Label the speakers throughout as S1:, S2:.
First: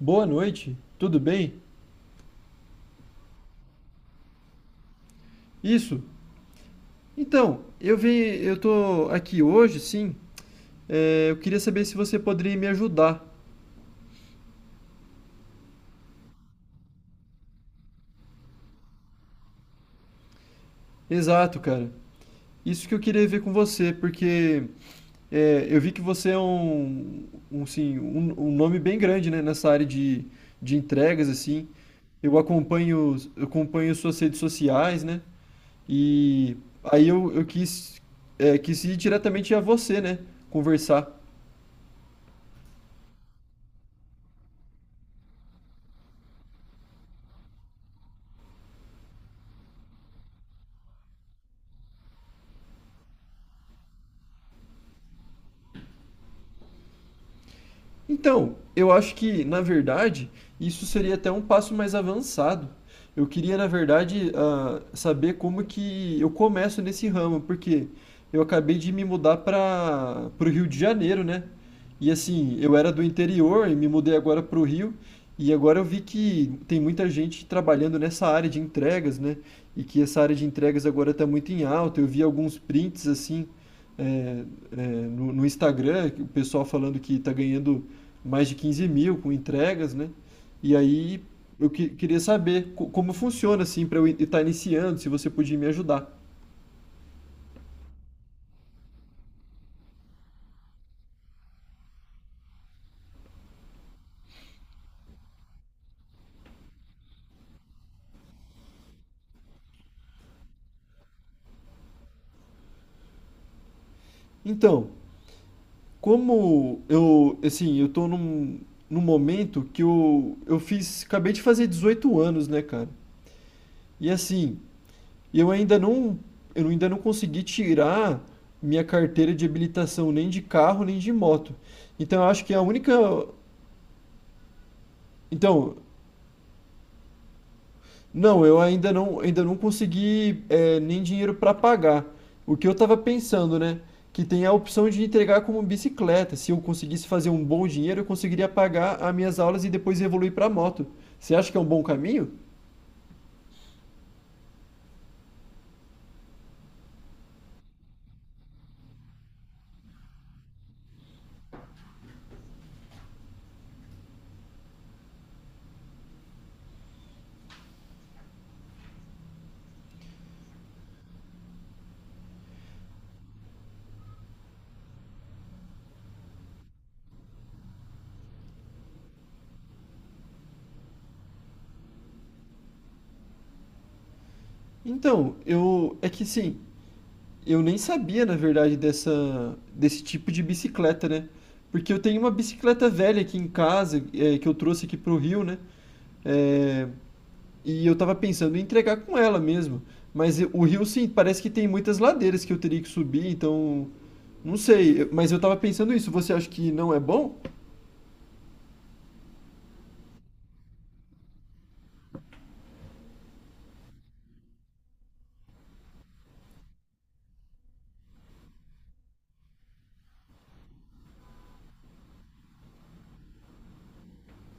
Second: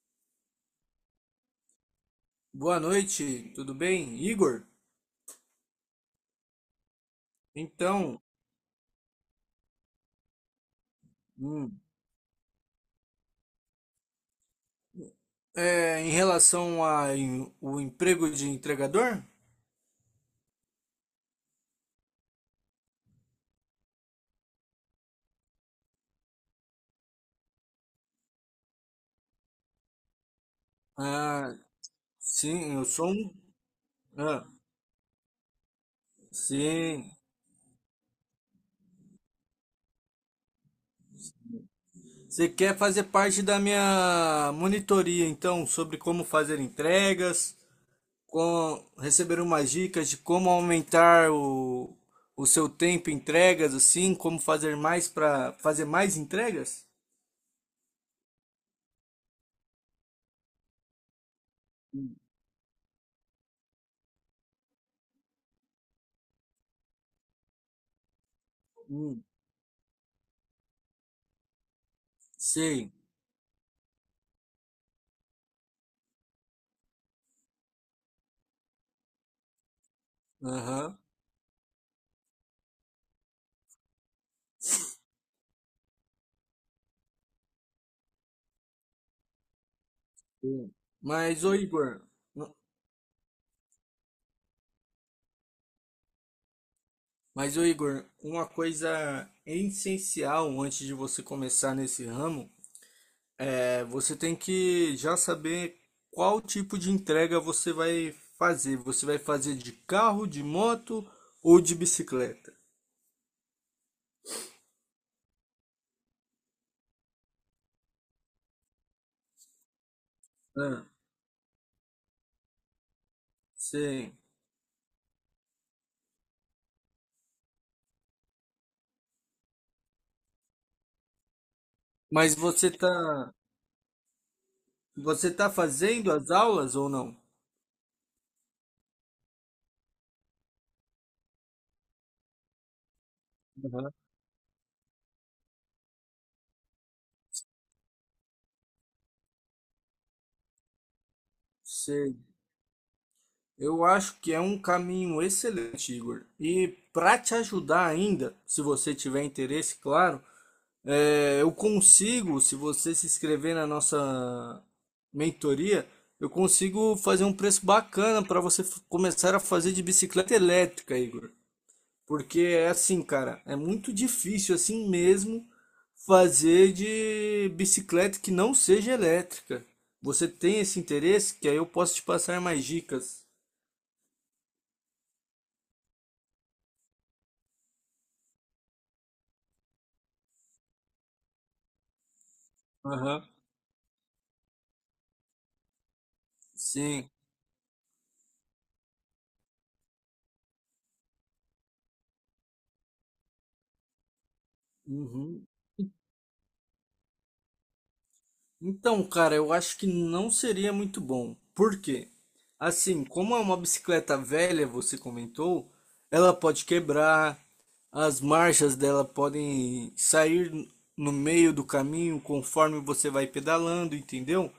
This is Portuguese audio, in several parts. S1: Boa noite, tudo bem?
S2: Boa noite, tudo bem, Igor?
S1: Isso. Então,
S2: Então,
S1: eu tô aqui hoje, sim. Eu queria
S2: hum,
S1: saber se você poderia me ajudar.
S2: em relação ao o emprego de entregador,
S1: Exato, cara. Isso que eu queria ver com você, porque eu vi que você é sim, um nome bem grande, né, nessa área de entregas,
S2: ah,
S1: assim.
S2: sim, eu sou um.
S1: Eu acompanho suas redes
S2: Ah,
S1: sociais, né? E aí
S2: sim,
S1: eu quis ir diretamente a você, né? Conversar.
S2: você quer fazer parte da minha monitoria, então, sobre como fazer entregas, receber umas dicas de como aumentar o seu tempo em entregas, assim, como fazer mais para fazer mais entregas?
S1: Então, eu acho que, na verdade, isso seria até um passo mais avançado. Eu queria, na verdade, saber como que eu começo nesse ramo, porque eu acabei de me
S2: Hum,
S1: mudar para o Rio de Janeiro, né? E assim, eu
S2: sei.
S1: era do interior e me mudei agora para o Rio, e agora eu vi que tem muita gente trabalhando nessa área de entregas, né? E que essa área de entregas agora está muito em alta. Eu vi alguns prints assim, é, no Instagram, que o pessoal falando que está ganhando mais de 15 mil com entregas, né?
S2: Sim.
S1: E aí
S2: Mas, ô
S1: eu
S2: Igor,
S1: queria
S2: n-
S1: saber como funciona assim para eu estar iniciando, se você podia me ajudar.
S2: mas, ô Igor, uma coisa essencial antes de você começar nesse ramo é você tem que já saber qual tipo de entrega você vai fazer. Você vai fazer de carro, de moto ou de bicicleta?
S1: Então, como eu, assim, eu tô num, momento que eu, eu
S2: Ah,
S1: fiz, acabei de fazer 18 anos, né, cara? E
S2: sim.
S1: assim, eu ainda não, eu ainda não consegui tirar minha carteira de habilitação nem de carro, nem de moto. Então, eu
S2: Mas
S1: acho que a
S2: você
S1: única,
S2: tá, você tá
S1: então.
S2: fazendo as aulas ou não?
S1: Não, eu ainda não consegui, nem dinheiro para pagar. O que eu estava pensando, né? Que tem a opção de entregar como bicicleta. Se eu conseguisse fazer um bom dinheiro, eu conseguiria pagar as minhas aulas e depois evoluir para moto. Você acha que é um bom
S2: Sim.
S1: caminho?
S2: Eu acho que é um caminho excelente, Igor. E para te ajudar ainda, se você tiver interesse, claro, eu consigo, se você se inscrever na nossa mentoria, eu consigo fazer um preço bacana para você começar a fazer de bicicleta elétrica, Igor. Porque é assim, cara, é muito difícil assim mesmo fazer de bicicleta que não seja elétrica. Você tem esse interesse? Que aí eu posso te passar mais dicas.
S1: Então, eu é que sim, eu nem sabia, na verdade, dessa desse tipo de bicicleta, né? Porque eu tenho uma bicicleta velha aqui em casa, que eu trouxe aqui pro Rio, né? É,
S2: Sim.
S1: E eu tava pensando em entregar com ela mesmo. Mas o Rio, sim, parece que tem muitas ladeiras que eu teria que subir, então. Não sei, mas eu
S2: Uhum.
S1: tava pensando isso. Você acha que não é bom?
S2: Então, cara, eu acho que não seria muito bom. Por quê? Assim, como é uma bicicleta velha, você comentou, ela pode quebrar, as marchas dela podem sair no meio do caminho conforme você vai pedalando, entendeu?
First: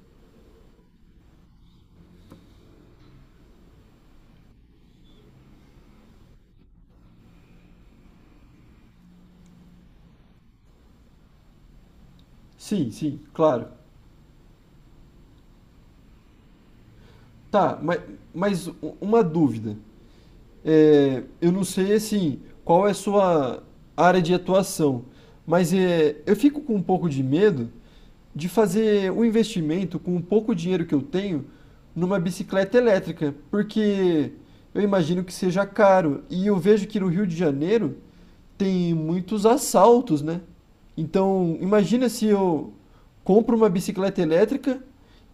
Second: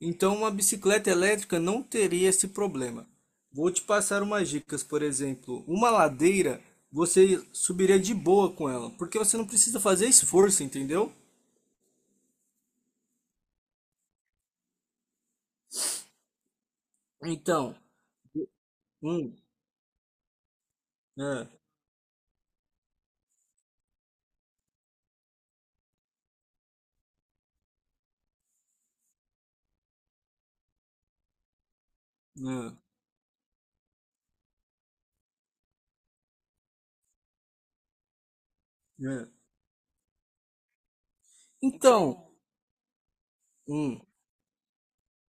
S2: Então, uma bicicleta elétrica não teria esse problema. Vou te passar umas dicas, por exemplo, uma ladeira você subiria de boa com ela, porque você não precisa fazer esforço, entendeu?
S1: Sim, sim, claro.
S2: Então,
S1: Tá, mas, mas u- uma
S2: hum,
S1: dúvida.
S2: é,
S1: Eu não sei assim qual é a sua área de atuação, mas eu fico com um pouco de medo de fazer um investimento com o pouco dinheiro que eu tenho numa bicicleta
S2: é,
S1: elétrica, porque eu imagino que seja caro e eu vejo que no Rio de Janeiro tem
S2: é.
S1: muitos assaltos, né? Então, imagina se
S2: Então,
S1: eu compro uma
S2: hum,
S1: bicicleta elétrica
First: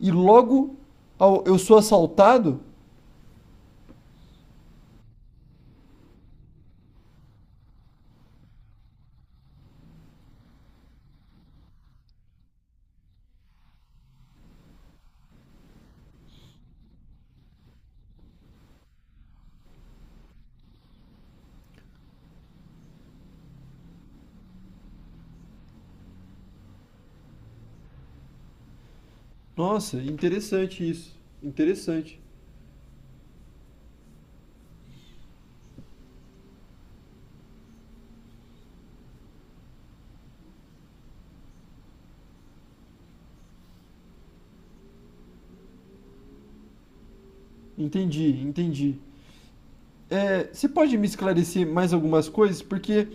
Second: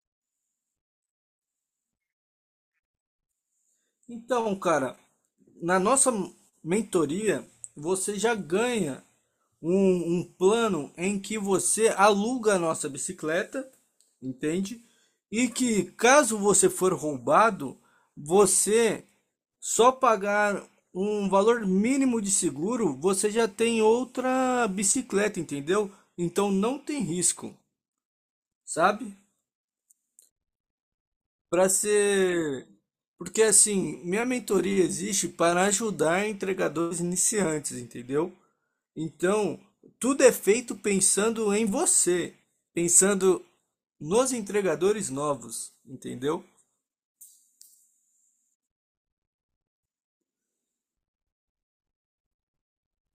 S1: e logo eu sou assaltado.
S2: então, cara, na nossa mentoria, você já ganha um plano em que você aluga a nossa bicicleta, entende? E que caso você for roubado, você só pagar um valor mínimo de seguro, você já tem outra bicicleta, entendeu? Então não tem risco, sabe?
S1: Nossa, interessante isso.
S2: Para
S1: Interessante.
S2: ser. Porque assim, minha mentoria existe para ajudar entregadores iniciantes, entendeu? Então, tudo é feito pensando em você, pensando nos entregadores novos, entendeu?
S1: Entendi, entendi. Você pode me esclarecer mais algumas coisas? Porque,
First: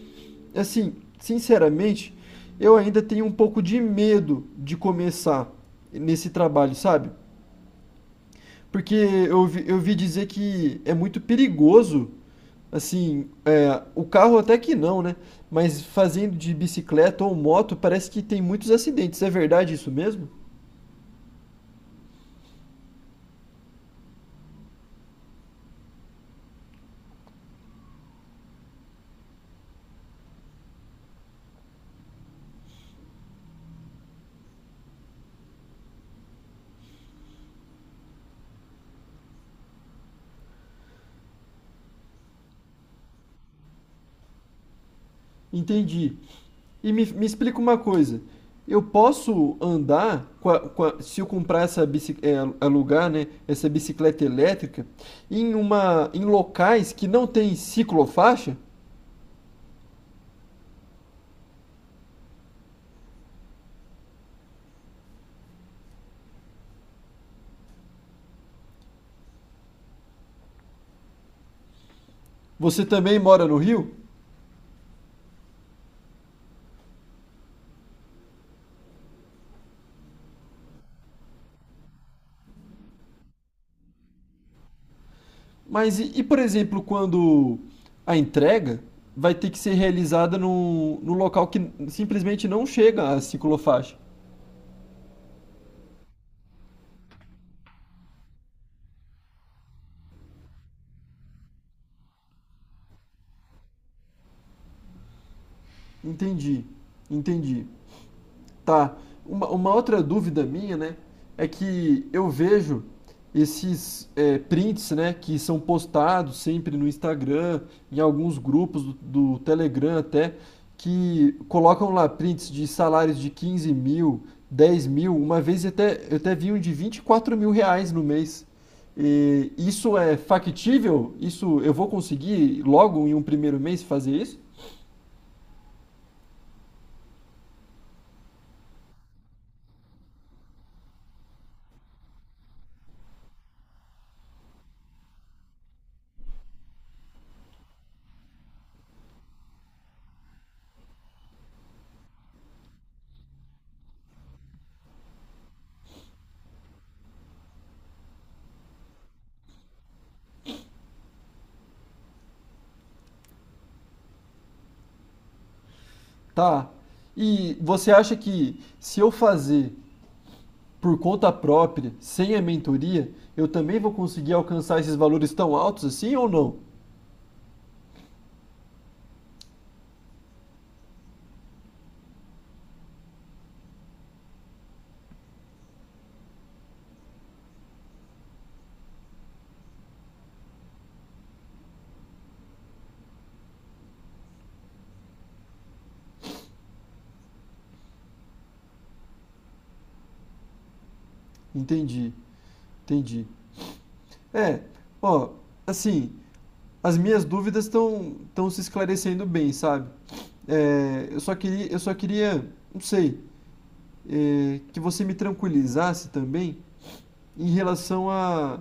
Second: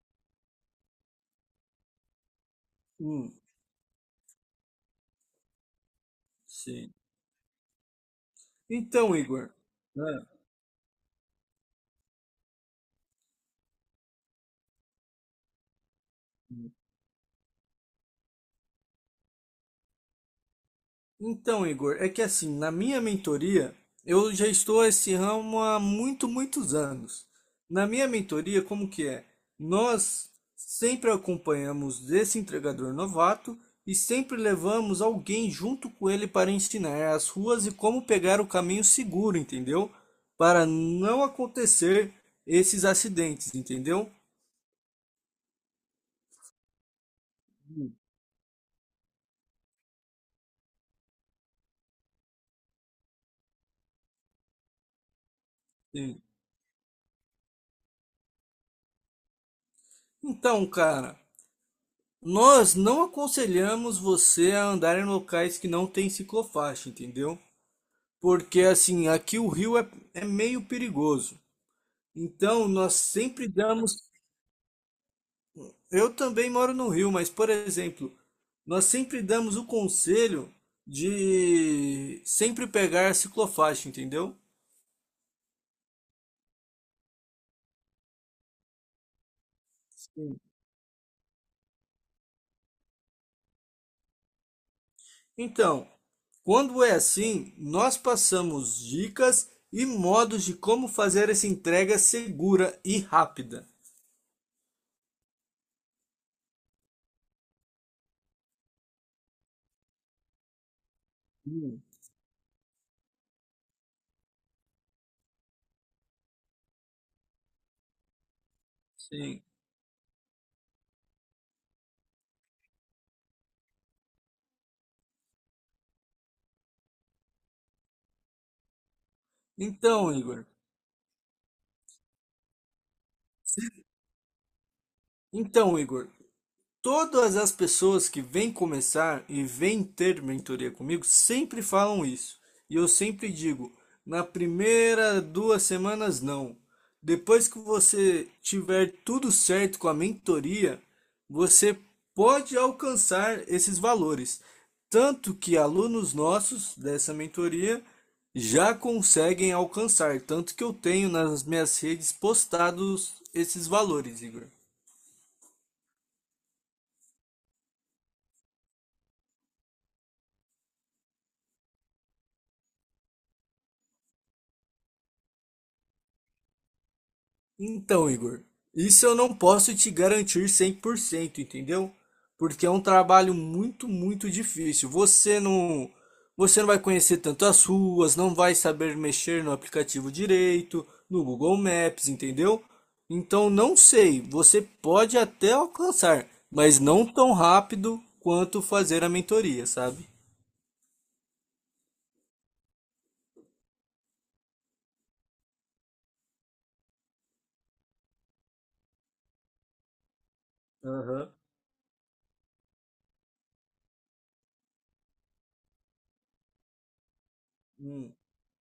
S1: assim, sinceramente, eu ainda tenho um
S2: Hum,
S1: pouco de medo de começar nesse trabalho,
S2: sim.
S1: sabe? Porque
S2: Então, Igor,
S1: eu vi
S2: né?
S1: dizer que é muito perigoso, assim, o carro até que não, né? Mas fazendo de bicicleta ou moto, parece que tem muitos acidentes. É verdade isso mesmo?
S2: Então, Igor, é que assim, na minha mentoria, eu já estou esse ramo há muito, muitos anos. Na minha mentoria, como que é? Nós sempre acompanhamos esse entregador novato e sempre levamos alguém junto com ele para ensinar as ruas e como pegar o caminho seguro, entendeu? Para não acontecer esses acidentes, entendeu?
S1: Entendi. E me explica uma coisa. Eu posso andar se eu comprar essa bicicleta, alugar, né, essa bicicleta elétrica em uma
S2: Sim.
S1: em locais que não tem ciclofaixa?
S2: Então, cara, nós não aconselhamos você a andar em locais que não tem ciclofaixa, entendeu? Porque assim, aqui o Rio é meio perigoso. Então,
S1: Você
S2: nós
S1: também mora
S2: sempre
S1: no
S2: damos.
S1: Rio?
S2: Eu também moro no Rio, mas, por exemplo, nós sempre damos o conselho de sempre pegar a ciclofaixa, entendeu?
S1: Mas e, por exemplo, quando a entrega vai ter que ser realizada
S2: Sim.
S1: no, local que simplesmente não chega a ciclofaixa?
S2: Então, quando é assim, nós passamos dicas e modos de como fazer essa entrega segura e rápida.
S1: Entendi. Entendi. Tá. Uma outra dúvida minha, né, é que eu vejo esses prints, né, que são postados sempre no Instagram, em alguns grupos do
S2: Sim.
S1: Telegram até, que colocam lá prints de salários de 15 mil, 10 mil, uma vez até, eu até vi um de 24 mil reais no mês. E isso
S2: Então,
S1: é
S2: Igor.
S1: factível? Isso eu vou conseguir logo em um primeiro mês fazer isso?
S2: Então, Igor, todas as pessoas que vêm começar e vêm ter mentoria comigo sempre falam isso. E eu sempre digo, na primeira 2 semanas não. Depois que você tiver tudo certo com a mentoria, você pode alcançar esses valores. Tanto que alunos nossos dessa mentoria já conseguem alcançar. Tanto que eu tenho nas minhas redes postados esses valores, Igor.
S1: Tá. E você acha que se eu fazer por conta própria, sem a mentoria, eu também vou conseguir alcançar esses valores tão altos assim ou não?
S2: Então, Igor, isso eu não posso te garantir 100%, entendeu? Porque é um trabalho muito, muito difícil. Você não vai conhecer tanto as ruas, não vai saber mexer no aplicativo direito, no Google Maps, entendeu? Então, não sei, você pode até alcançar, mas não tão rápido quanto fazer a mentoria, sabe?
S1: Entendi, entendi. É, ó, assim, as minhas dúvidas estão se esclarecendo bem, sabe? Eu
S2: Aham.
S1: só queria, não sei, que você me tranquilizasse também em relação
S2: Hum.
S1: a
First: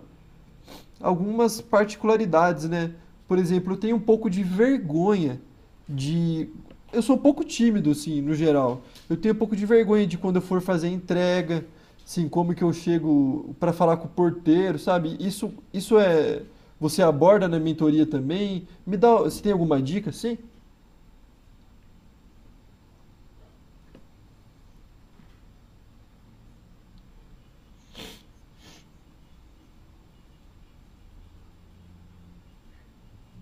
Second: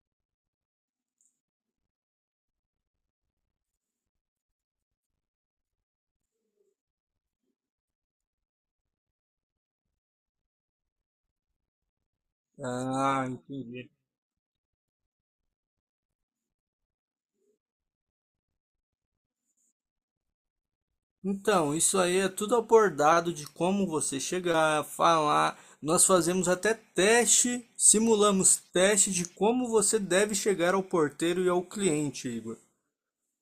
S1: algumas particularidades, né? Por exemplo, eu tenho um pouco de vergonha de. Eu sou um pouco tímido, assim, no geral. Eu tenho um pouco de vergonha de quando eu for fazer entrega, assim, como que eu
S2: Ah,
S1: chego para
S2: entendi.
S1: falar com o porteiro, sabe? Isso é. Você aborda na mentoria também? Me dá. Você tem alguma dica, assim?
S2: Então, isso aí é tudo abordado de como você chegar, falar. Nós fazemos até teste, simulamos teste de como você deve chegar ao porteiro e ao cliente, Igor.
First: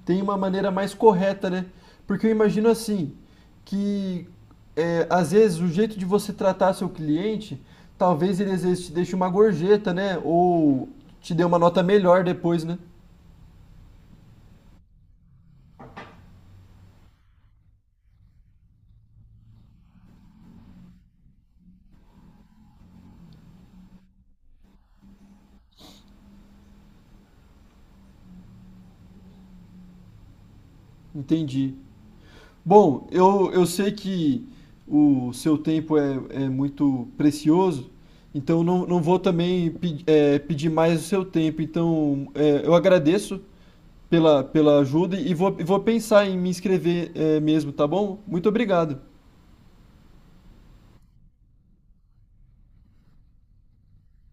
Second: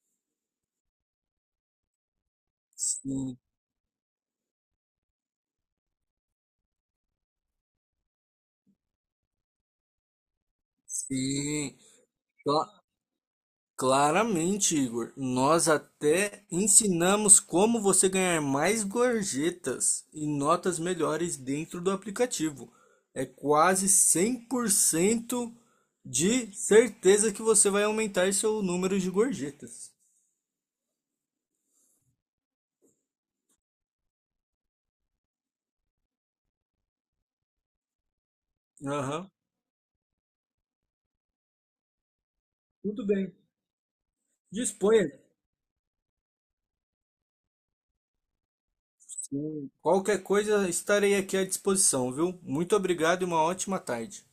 S1: Tem uma maneira mais correta, né? Porque eu imagino assim,
S2: Sim,
S1: que às vezes o jeito de você tratar seu cliente, talvez ele às vezes te deixe uma gorjeta, né? Ou te dê uma
S2: sim.
S1: nota melhor depois, né?
S2: Claramente, Igor. Nós até ensinamos como você ganhar mais gorjetas e notas melhores dentro do aplicativo. É quase 100% de certeza que você vai aumentar seu número de gorjetas.
S1: Entendi. Bom, eu sei que o seu tempo é muito precioso, então não vou
S2: Aham,
S1: também pedir mais o seu tempo. Então, eu
S2: tudo bem.
S1: agradeço pela
S2: Disponha.
S1: ajuda e vou pensar em me inscrever, mesmo, tá bom? Muito obrigado.
S2: Sim. Qualquer coisa, estarei aqui à disposição, viu? Muito obrigado e uma ótima tarde.